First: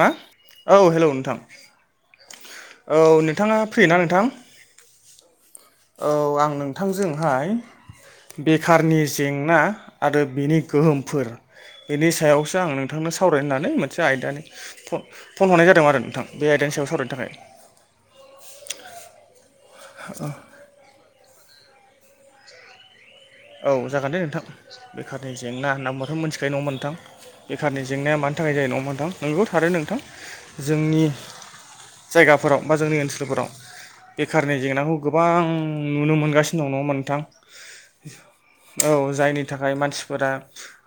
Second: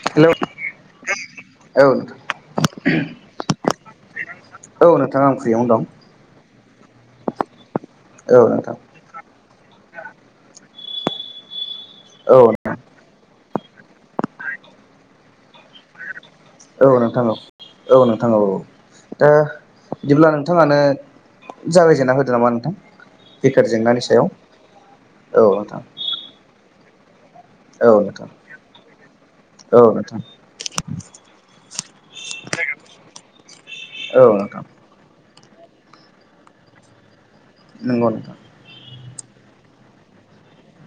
मा औ हेलौ नोंथां नोंथां औ नोंथाङा फ्रि ना नोंथां औ नोंथां आं फ्रियावनो दं औ आंनो नोंथांजोंहाय औ नोंथां बेखारनि जेंना आरो बिनि गोहोमफोर बेनि औ सायावसो आं नोंथांनो सावराय होननानै मोनसे आयदानि फन हरनाय जादों आरो नोंथां। बे आयदानि औ सायाव सावरायनो नोंथां थाखाय औ नोंथां औ दा बिदिब्ला नोंथाङानो जाबायजेना होदो नामा नोंथां। बेखार औ जेंनानि जागोन दे सायाव नोंथां बेखारनि औ जेंना नोंथां नाम्बारखौ मोनथिखायो नङा नोंथां? बेखारनि औ जेंनाया नोंथां मानि थाखाय जायो नङा नोंथां नोंबो थारो नोंथां जोंनि जायगाफोराव बा जोंनि ओनसोलफोराव औ बेखारनि नोंथां जेंनाखौ गोबां आ नुनो मोनगासिनो दं नङ मोनोंथां? नंगौ नंगौ। जायनि थाखाय मानसिफोरा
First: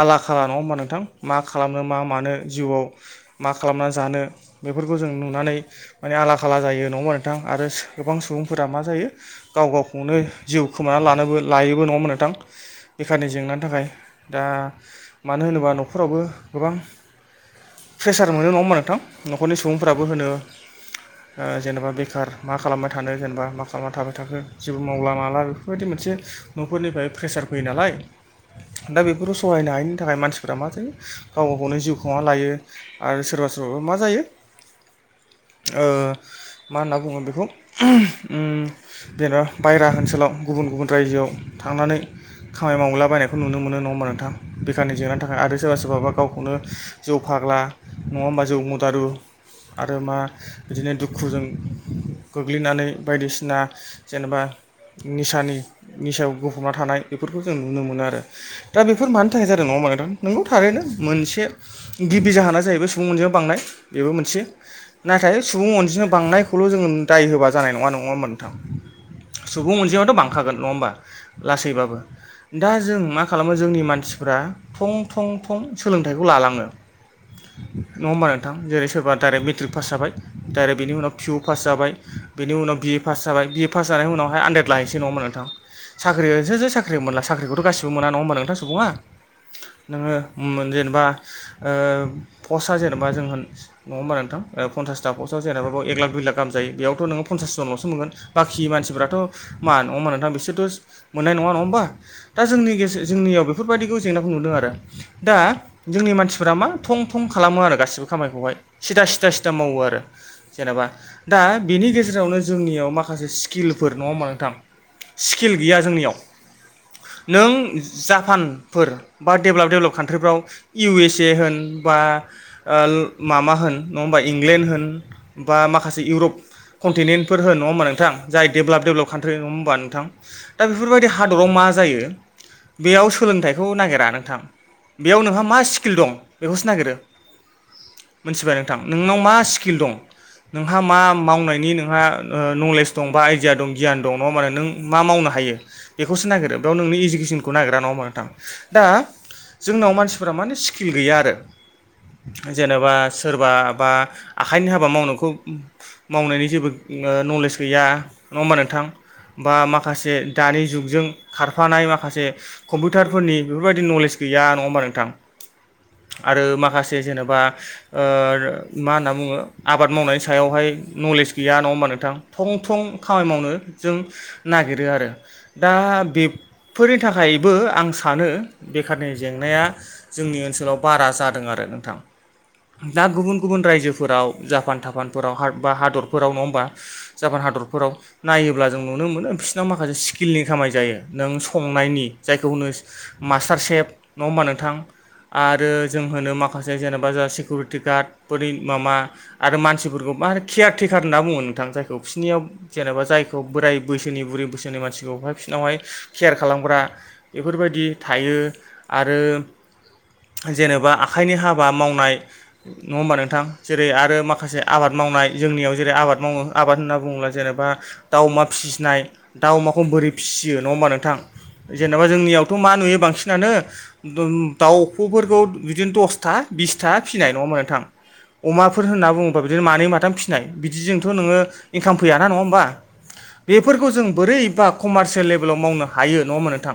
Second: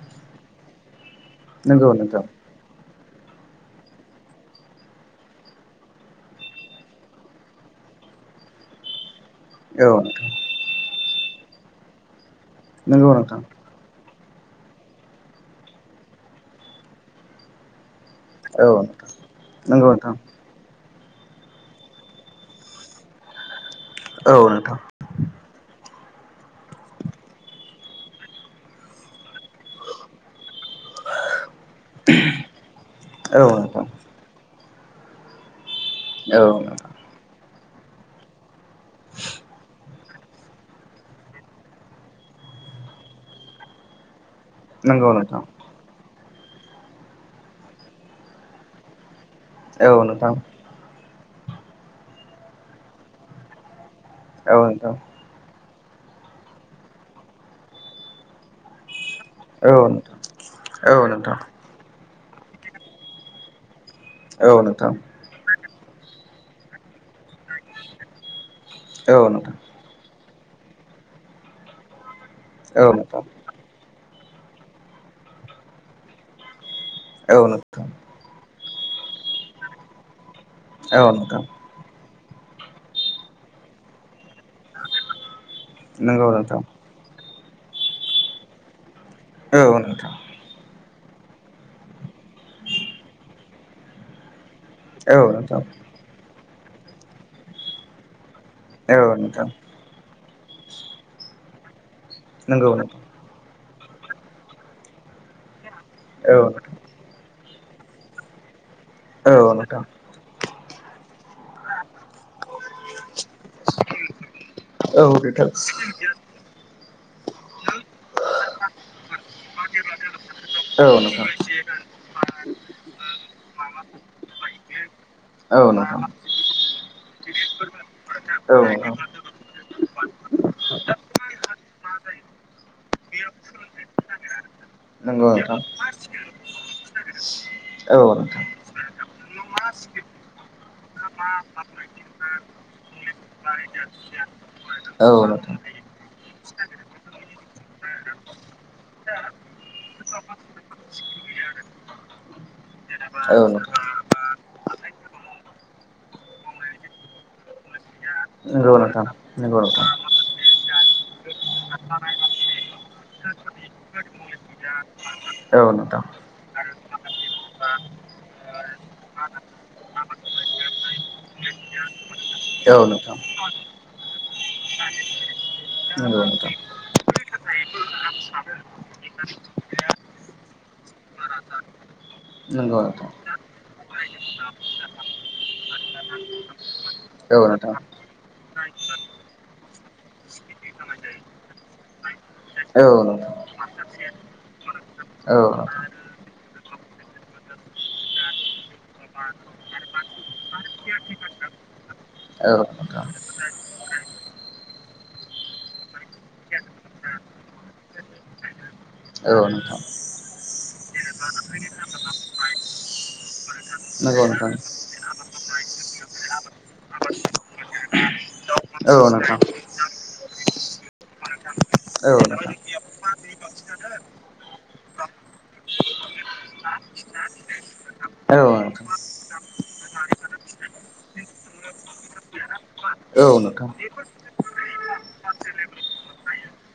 आला खाला नङा होमबा नोंथां? मा खालामनो नंगौ मा नोंथां मानो जिउआव मा खालामनानै जानो बेफोरखौ जों नुनानै माने आला खाला जायो नङा नोंथां आरो गोबां सुबुंफोरा मा जायो गाव औ गावखौनो नोंथां जिउ खोमानानै लानोबो लायोबो नङामोन नोंथां नंगौ बेखारनि नोंथां जेंनानि थाखाय दा मानो होनोबा न'खरावबो गोबां प्रेसार मोनो नङाोन औ नोंथां न'खरनि नंगौ सुबुंफ्राबो नोंथां होनो जेनेबा बेखार मा खालामबाय थानो जेनेबा मा खालामना थाबाय औ नोंथां थाखो औ जेबो नोंथां मावला माला बेफोरबायदि मोनसे न'फोरनिफ्राय प्रेसार फैयो नालाय दा बेफोरखौ सहायनो हायैनि थाखाय मानसिफोरा मा गाव गा गावनो जिउखौ मा लायो आरो सोरबा औ सोरबाबा मा जायो ओ मा नोंथां होनना बुङो बेखौ जेन'ब बायहेरा ओनसोलाव गुबुन गुबुन रायजोआव थांनानै खामानि मावलाबायनायखौ नुनो मोनो नङा होमबा नोंथां बिखाराननि नंगौ जेंनानि थाखाय नोंथां आरो सोरबा सोरबाबा गाव नो जौ फाग्ला नङा होमबा जौ मुदारु औ आरो मा नोंथां बिदिनो दुखु दुखुजों गोग्लैनानै बायदिसिना जेनेबा औ नोंथां औ नोंथां निसानि निसायाव गफबना थानाय बेफोरखौ जों नुनो मोनो आरो दा बेफो बेफोर मानि थाखाय जादों नङा औ होनबा नोंगौ थारैनो नोंथां औ नोंथां मोनसे गिबि जाहोना जाहैबाय सुबुं मोनजों बांनाय बेबो मोनसे औ नोंथां औ नाथाय सुबुं अनजिमा बांनायखौल' जोङो दाय होबा जानाय नङा नङा होमबा? नोंथां सुबुं अनजिमाया दं बांखागोन नङा होमबा? लासैबाबो दा जों मा खालामो जोंनि मानसिफोरा थं थं थं सोलोंथाइखौ लालाङो औ नोंथां नङा होमबा नोंथां जेरै सोरबा दाइरेक्ट मेट्रिक पास जाबाय। दाइरेक्ट बेनि उनाव औ पिउ नोंथां पास जाबाय बेनि उनाव बिए पास जाबाय बिए पास जानाय उनावहाय आनदेद लायनोसै नङामोन नोंथां? नंगौ साख्रिजोंसो नोंथां जो साख्रि मोनला साख्रिखौ' गासिबो मोना नङा होनब नोंथां सुबुङा औ नोंथां नोङो जेनेबा पस्टआ जेनेबा जों नङा होमबा नोंथां? पन्सासाटा औ पस्ट नोंथां जेनबा एक लाख दुइ लाख गाह जायो बेयावथ' नोोन्सास जनल'सो मोनो। बाखि औ मानसिफ्राथ' नोंथां मा नङा मा नोंथां बिसोरथ' मोननाय नङा नङा होमबा? दा नंगौ जोंनि नोंथां जोंनियाव बेफोरबायदिखौ जेंनाखौ नुदों आरो दा जोंनि औ मानसिफोरा मा नोंथां थं थं खालामो आरो गासिबो खामायखौहाय सिदा सिदा सिदा औ मावो नोंथां आरो जेनेबा दा बेनि गेजेरावनो जोंनियाव माखासे स्किलफोर नङा होमबा नोंथां? औ नोंथां औ नोंथां स्किल गैया जोंनियाव। नों जापानफोर बा डेभेलप दडेभलप कान्ट्रिफ्राव इ एस ए होन बा माबा होन नङा हबा इंलेण्ड होन बा औ नोंथां माखासे इउरप कन्टिनेन्टफोर हो नङा होनबा नोंथां जाय औ देभेलप डेभेलप कान्ट्रि नङ होमबा नोंथां? दा बेफोरबायदि हादराव मा जायो नोंथां बेयाव सोलोंथाइखौ नागिरा नोंथां। बेयाव नंगौ नोंहा नोंथां मा स्किल दं बेखौसो नागिरो मिथिबाय नोंथां। नोंनाव मा स्किल दं। नोंहा मा मावनायनि नोंहा नलेज दं बा आइडिया दं गियान दं नङ माने नों मा औ मावनो हायो। नोंथां बेखौसो नागिरो बेयाव नोंनि इडुकेसनखौ नागिरा नङाा नोंथां दा। जोंनाव मानसिफोरा माने स्किल गैया आरो जेनेबा औ सोरबा नोंथां बा। आखाइनि हाबा मावनायखौ मावनायनि जेबो नलेज गैया। नङा होमबा नंगौ नोंथां बा नंगौ नोंथां माखासे दानि जुगजों खारफानाय माखासे कम्पिउटारफोरनि बेफोरबायदि नलेज गैया नङा होमबा नोंथां। औ नोंथां आरो माखासे जेनेबा मा होनना बुङो आबाद मावनायनि सायावहाय नलेज गैया नङा होमबा नोंथां थं थं औ नोंथां खामानि मावनो जों नागिरो आरो। दा नंगौ नोंथां। बेफोरनि थाखायबो आं सानो बेखारनि जेंनाया जों जोंनि ओनसोलाव बारा जादों आरो नोंथां। नंगौ दा नोंथां गुबुन गुबुन रायजोफोराव जापान थापानफोराव बा हादरफोराव नङा होमबा औ जापान ह नोंथां हादरफोराव नायोब्ला जों नुनो मोनो बिसिरनाव माखासे स्किलनि खामाय जायो नों संनायनि जायखौ होनो औ नोंथां मास्टार सेफ नङा होमबा नोंथां। औ आरो जों होनो नोंथां। माखासे जेनेबा जों सिकिउरिटि गार्डफोरनि माबा आरो मानसिफोरखौ। मा होनो केयारटेकार होनना बुङो नोंथां जायखौ बिसोरनियाव औ जेनेबा नोंथां जायखौ बोराय बैसोनि बुरै बोसोनि मानसि। बिबौफाय बिनावहाय केयार खालामग्रा बेफोरबायदि थायो आरो। औ नोंथां जेनेबा आखाइनि हाबा मावनाय नङा होमबा नोंथां जेरै आरो नंगौ नोंथां माखासे आबाद माव नाय जों जेनाबा आबाद मावनानै बा जेनबा दाउ अमा फिसिनाय औ नोंथां। खमबोरै फिसियो नङा होमबा नोंथां जेनेबा औ नोंथां औ नोंथां औ नोंथां औ जोंनियावथ' मा नुयो नोंथां। बांसिनानो दाउ दाउफफोरखौ बिदिनो दसथा बिसथा फिसिनाय नङामोन नोंथां। अमाफोर होनना बुङोबा बिदिनो मानै माथाम फिसिनाय बिदिजोंथ' नोङो इनकाम फैयाना नङा होमबा? बेफोरखौ जों बोरैबा कमारसियेल लेभेलाव मावनो हायो नङा होनबा नोंथां?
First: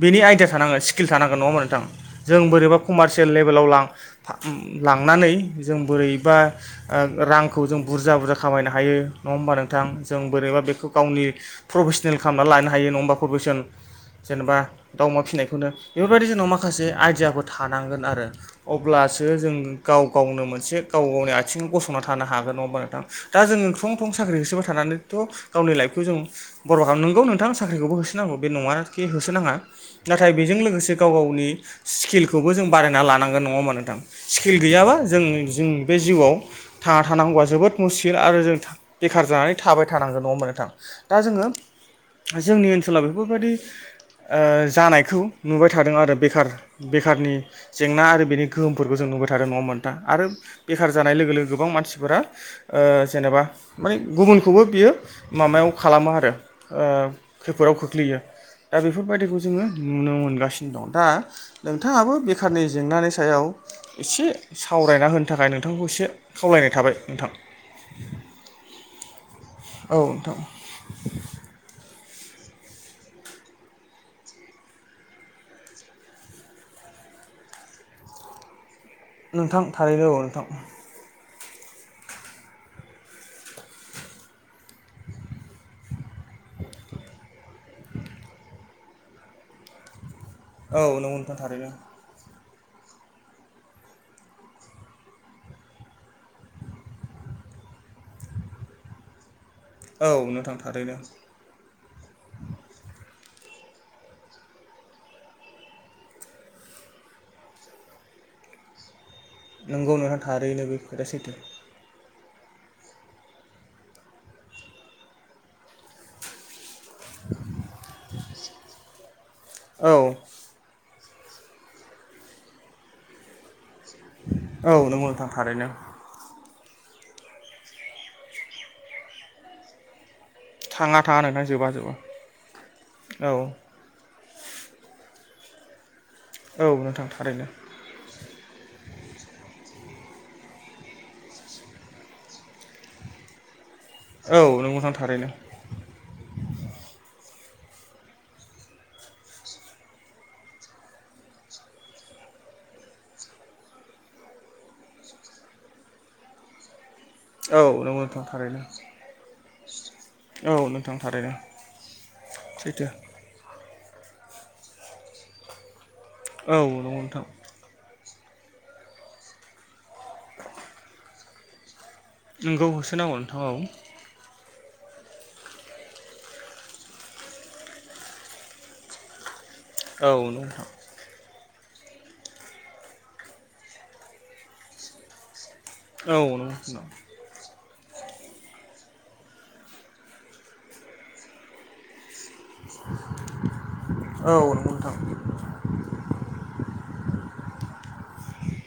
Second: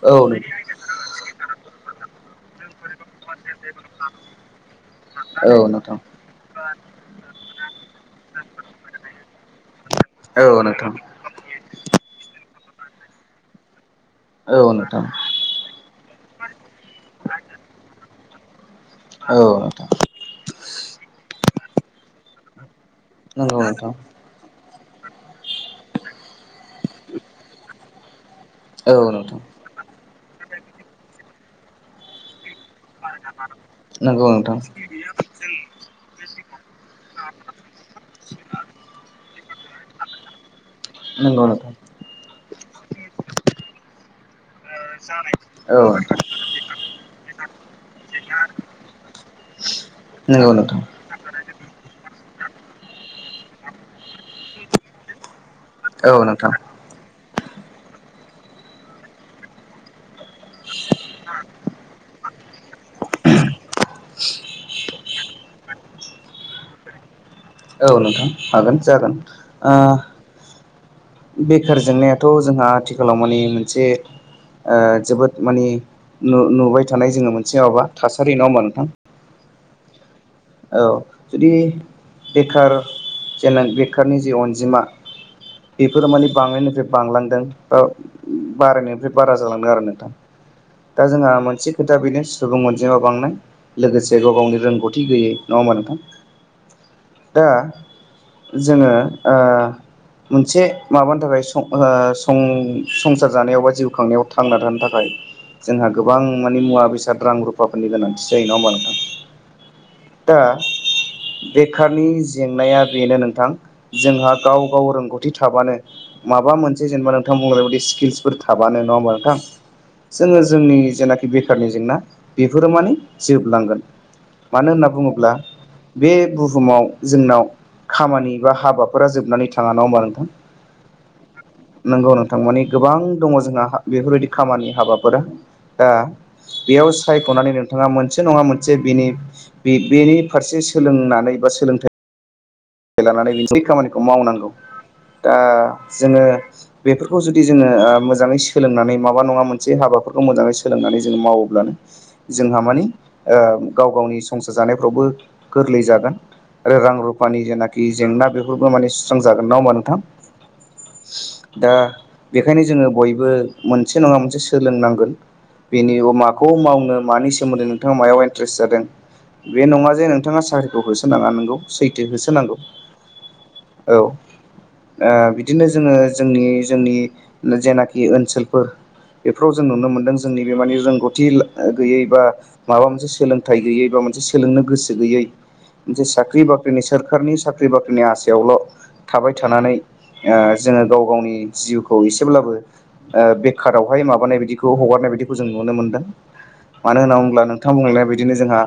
बेनि आइडिया थानांगोन स्किल थानांगोन नङा मोन नोंथां जों बोरैबा कमार्सियेल लेभेलाव लां लांनानै जों औ नोंथां बोरैबा रांखौ जों बुरजा बुरजा खामायनो हायो नङा होमबा नोंथाङा। जों बोरैबा औ बेखौ नोंथां। गावनि प्रफेसनेल खालामनानै लानो हायो नङाबा प्रफेसन औ जेनेबा नोंथां दाउमा फिसिनायखौनो बेफोरबायदि जोंनाव माखासे आइडियाफोर थानांगोन आरो अब्ला। सो औ जों नोंथां गाव गावनो मोनसे गाव गावनि आथिङाव गसंना थानो हागोन नङाबा नोंथां दा नंगौ जों नोंथां थं थं। साख्रि होसोबा थानानैथ' गावनि लाइफखौ जों बर' खालाम नोंगौ नोंथां साख्रिखौबो होसोनांगौ बे औ नङाखि नोंथां होसोनाङा नाथाय बेजों लोगोसे गाव गावनि। स्किलखौबो जों बारायना लानांगोन नङा होमबा नोंथां नंगौ स्किल नोंथां गैयाबा जों जों। बे जिउआव थांना थानांगौआ जोबोद मुस्किल आरो जों बेखार जानानै थाबाय थानांगोन नङा ओमबा नोंथां। दा नंगौ जोङो नोंथां जोंनि ओनसोलाव बेफोरबायदि ओ जानायखौ नुबाय औ थादों आरो नोंथां बेखार बेखारनि जेंना आरो बेनि गोहोमफोरखौ जों। नुबाय थादों नङा ओमबा नोंथा आरो नंगौ नोंथां बेखार जानाय लोगो लोगो। गोबां मानसिफोरा ओ जेनेबा माने गुबुनखौबो बियो माबायाव खालामो औ आरो। नोंथां ओ खैफोदाव खोख्लैयो। दा बेफोरबायदिखौ जोङो नुनो मोनगासिनो दं दा नोंथाङाबो बेखारनि जेंनानि सायाव इसे सावरायना होनो थाखाय नोंथांखौ एसे खावलायनाय थाबाय नोंथां। औ नोंथां हागोन जागोन ओ औ नोंथां बेखार जेंनायाथ' जोंहा आथिखालाव माने मोनसे ओ जोबोद मानि नुबाय थानाय जोङो मोनसे माबा थासारि नङा होमबा नोंथां नोंथां थारैनो औ नोंथां औ जुदि बेखार जेन बेखारनि जे अनजिमा। बेफोरो माने बांनायनिफ्राय बांलांदों ओ बारायनायनिफ्राय बारा जालांदों आरो नोंथां। औ दा नंगौ जोंहा नोंथां थारैनो मोनसे खोथा बेनो सुबुं अनजिमा बांनाय लोगोसे गाव गावनि रोंगौथि गैयै नङा होमबा नोंथां? दा जोङो औ नोंथां मोनसे थारैनो माबानि थाखाय सं ओ सं सं। जानायाव बा जिउ खांनायाव थांना थानो थाखाय जोंहा गोबां माने मुवा-बेसाद रां रुफाफोरनि गोनांथि जायो नङा होमबा नोंथां नोंगौ नोंथां थारैनो से खोथाया सैथो। नि जेंनाया बेनो नोंथां जोंहा गाव गाव रोंगौथि थाबानो माबा मोनसे जेनेबा नोंथां बुंनायबायदि स्किलसफोर थाबानो नङा होमबा नोंथां? औ जोङो जोंनि जेनाखि बेखारनि जेंना बेफोरो माने जोबलांगोन मानो औ होनना नंगौ नोंथां बुङोब्ला थारैनो बे बुहुमाव जोंनाव खामानि बा हाबाफोरा जोबनानै थाङा नङाबा नोंथां। थाङा थाङा नोंथां जोबा जोबा नंगौ नोंथां मानि गोबां औ दङ' जोंहा बेफोरबायदि खामानि हाबाफोर दा औ बेयाव नोंथां थारैनो सायख'नानै नोंथाङा मोन मोनसे नङा मोनसे बेनि बेनि फारसे सोलोंनानै बा सोलोंथाइ लानानै खामानिखौ औ मावनांगौ नंगौ नोंथां थारैनो दा जोङो बेफोरखौ जुदि जोङो ओ मोजाङै सोलोंनानै माबा नङा मोनसे हाबा फोरखौ मोजाङै सोलोंनानै जों मावोब्लानो जोंहा मानि ओ गाव गावनि संसार जानायफ्रावबो गोरलै जागोन आरो रां-रु फानि औ जेनाखि नंगौ नोंथां जेंना थारैनो बेफोरबो माने सु्स्रां जागोन नङा होमबा नोंथां? औ नोंथां थारैनो दा बेखायनो सैथो जोङो बयबो मोनसे नङा मोनसे सोलोंनांगोन बेनि माखौ औ नंगौ मावनो नोंथां मानि सोमोन्दै नोंथाङा मायाव गोसो जादों बे नङा जे नोंथाङा साख्रिखौ होसोनाङा नोंगौ सैथो होसोनांगौ। नंगौ होसोनांगौ नोंथां औ। ओ बिदिनो जोङो जोंनि जोंनि जेनाखि ओनसोलफोर फ्राव जों नुनो औ मोनदों नंगौ जोंनि बे नोंथां मानि रोंगौथि गैयै बा माबा मोनसे सोलोंथाइ गैयै बा मोनसे सोलोंनो गोसो गैयै जे औ नंगौ साख्रि बाख्रिनि नोंथां सोरखारनि साख्रि साख्रि बाख्रिनि आसायावल' थाबाय थानानै ओ जोङो गाव गावनि जिउखौ एसे एसेब्लाबो ओ बेखारावहाय औ माबानाय नंगौ बायदिखौ नोंथां हगारनाय बायदिखौ जों नुनो मोनदों। मानो होनना बुंब्ला नोंथां बुंनाय बायदि बिदिनो जोंहा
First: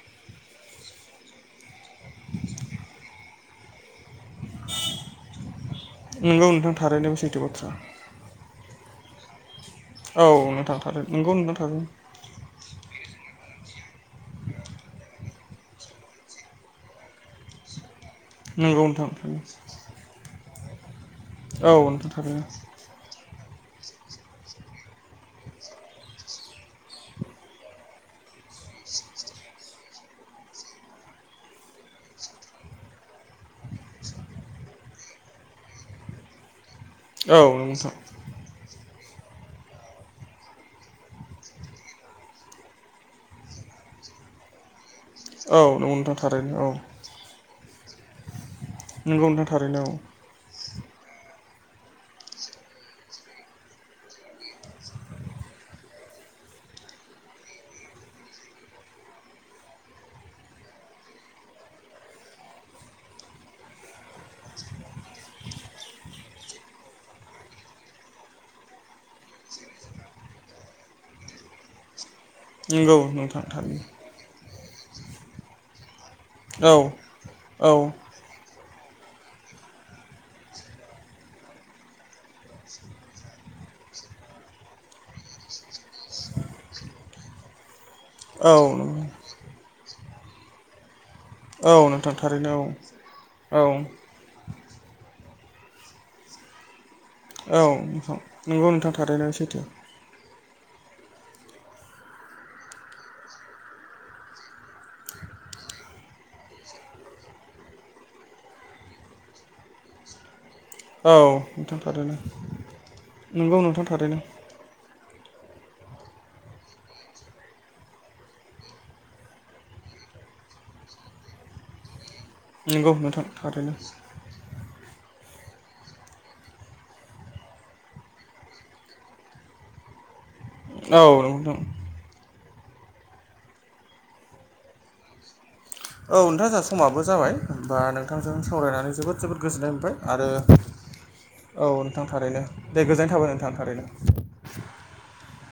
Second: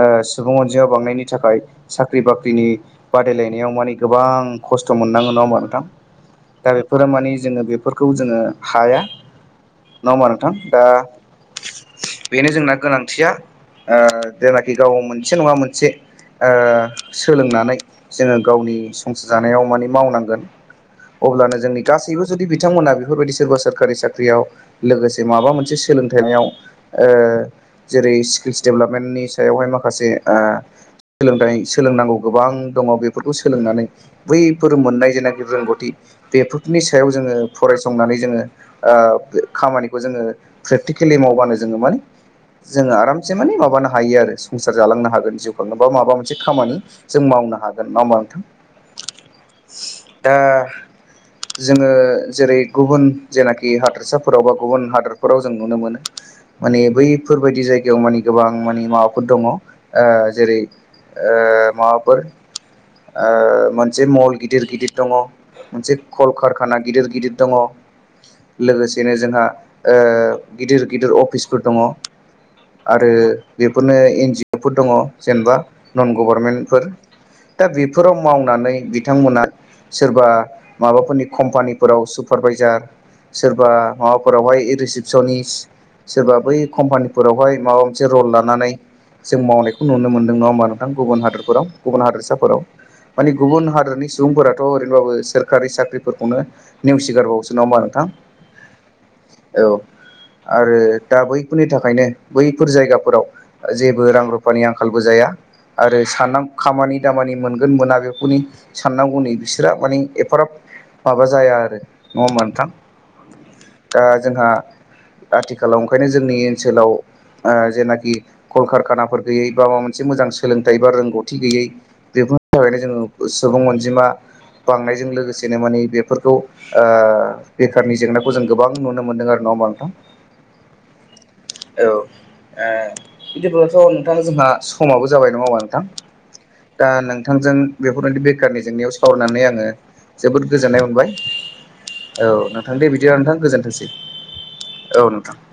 ओ सुबुं अनजिमा बांनायनि थाखाय साख्रि बाख्रिनि बादायलायनायाव माने गोबां खस्थ' मोननांगौ नङाहोमबा नोंथां? नोंगौ दा नोंथां बेफोरो थारैनो बे मानि सैथो जोङो बाथ्रा बेफोरखौ जोङो हाया नङा औ होमा नोंथां? दा थारैनो नोंगौ नोंथां थारैनो बेनो जोंना गोनांथिया। जेनाखि गाव मोनसे नङा मोनसे ओ सोलोंनानै जोङो गावनि संसार जानायाव मानि मावनांगोन। अब्लानो जोंनि नोंगौ नोंथां गासैबो थारैनो जुदि बिथांमोना बेफोरबायदि सोरबा सो सोरखारि साख्रियाव लोगोसे माबा मोनसे सोलोंथाइाव ओ जेरै स्क्रिस डेभेलपमेन्टनि सायावहाय माखासे सोलोंथाइ सोलोंनांगौ गोबां दङ बेफोरखौ सोलोंनानै बैफोर मोननाय जेनाखि रोंगौथि बे नि सायाव जोङो औ फरायसंनानै जोङो खामानिखौ जोङो प्रेक्टिकेलि मावबानो जोङो माने जोङो आरामसे माने माबानो हायो आरो संसार जालांनो हा जिउ बा नोंथां माबा मोनसे थारैनो औ खामानि जों मावनो हागोन नङा होमबा नोंथां? नंगौ नोंथां थारैनो औ। दा [inaudible] जोङो जेरै गुबुन जेनाखि हादोरसाफोराव बा गुबुन हादोरफोराव जों नुनो मोनो। माने बैफोरबायदि जायगायाव माने गोबां माने माबाफोर दङ ओ जेरै ओ माबाफोर ओ मोनसे मल गिदिर गिदिर दङ। मोनसे कलकारखाना गिदिर गिदिर दङ। लोगोसेनो जोंहा गिदिर गिदिर अफिसफोर दङ। नंगौ आरो नोंथां थारैनो बेफोरनो इन फोर दङ जेनेबा नन गभर्नमेन्टफोर औ दा औ बेफोराव मावनानै बिथांमोना सोरबा माबाफोरनि कम्पानिफोराव सुपारभाइजार सोरबा माबाफोरावहाय रिसिपसनिस सोरबा बै कम्पानिफोरावहाय माबा मोनसे रल औ लानानै जों मावनाय खौ नुनो मोनदों नङा होमबा नोंथां? गुबुन हादोराव औ गुबुन नोंथां थारैनो हादोरसाफोराव माने औ गुबुन हादोरनि सुबुं फोराथ' ओरैनोब्लाबो सोरखारि साख्रिफोरखौनो नेवसिगारबावोसो नङा औ होमबा नोंथां? नंगौ नोंथां थारैनो सैथो औ। आरो दा बैफोरनि थाखायनो बैफोर जायगाफोराव जेबो रां रुफानि आंखालबो जाया। आरो सानाम खामानि दामानि मोनगोन मोना बेफोरनि साननांगौनि बिसोरहा मानि एफाराब माबा औ जाया नोंथां आरो थारैनो न' मोनथाम नंगौ नोंथां दा थारैनो जोंहा आथि खालाव ओंखायनो जोंनि ओनसोलाव जेनाखि कलकारखानाफोर गैयै बा माबा मोनसे मोजां सोलोंथाइ बा रोंगौ थि गैयै बेफोरनि थाखायनो नंगौ जोङो नोंथां सुबुं थारैनो अनजिमा बांनायजों जों लोगोसेनो माने बेफोरखौ ओ बेखारनि जेंनाखौ जों गोबां नुनो मोन्दों आरो नंङा होनबा नोंथां? औ नंगौ। बिबदिब्लाथ' नोंथां जोंहा समाबो जाबाय नङा होनबा नोंथां? औ नोंथां जोंहा दा समाबो जाबाय नोंथांजों बा बेफोरबायदि नोंथांजों बेखारनि सावरायनानै जेंनायाव जोबोद जोबोद सावरायनानै आङो गोजोननाय मोनबाय आरो जोबोद गोजोननाय मोनबाय। नोंथां औ थारैनो नोंथां दे गोजोननाय बिदिब थाबाय नोंथां थारैनो गोजोनथोंसै औ नोंथां।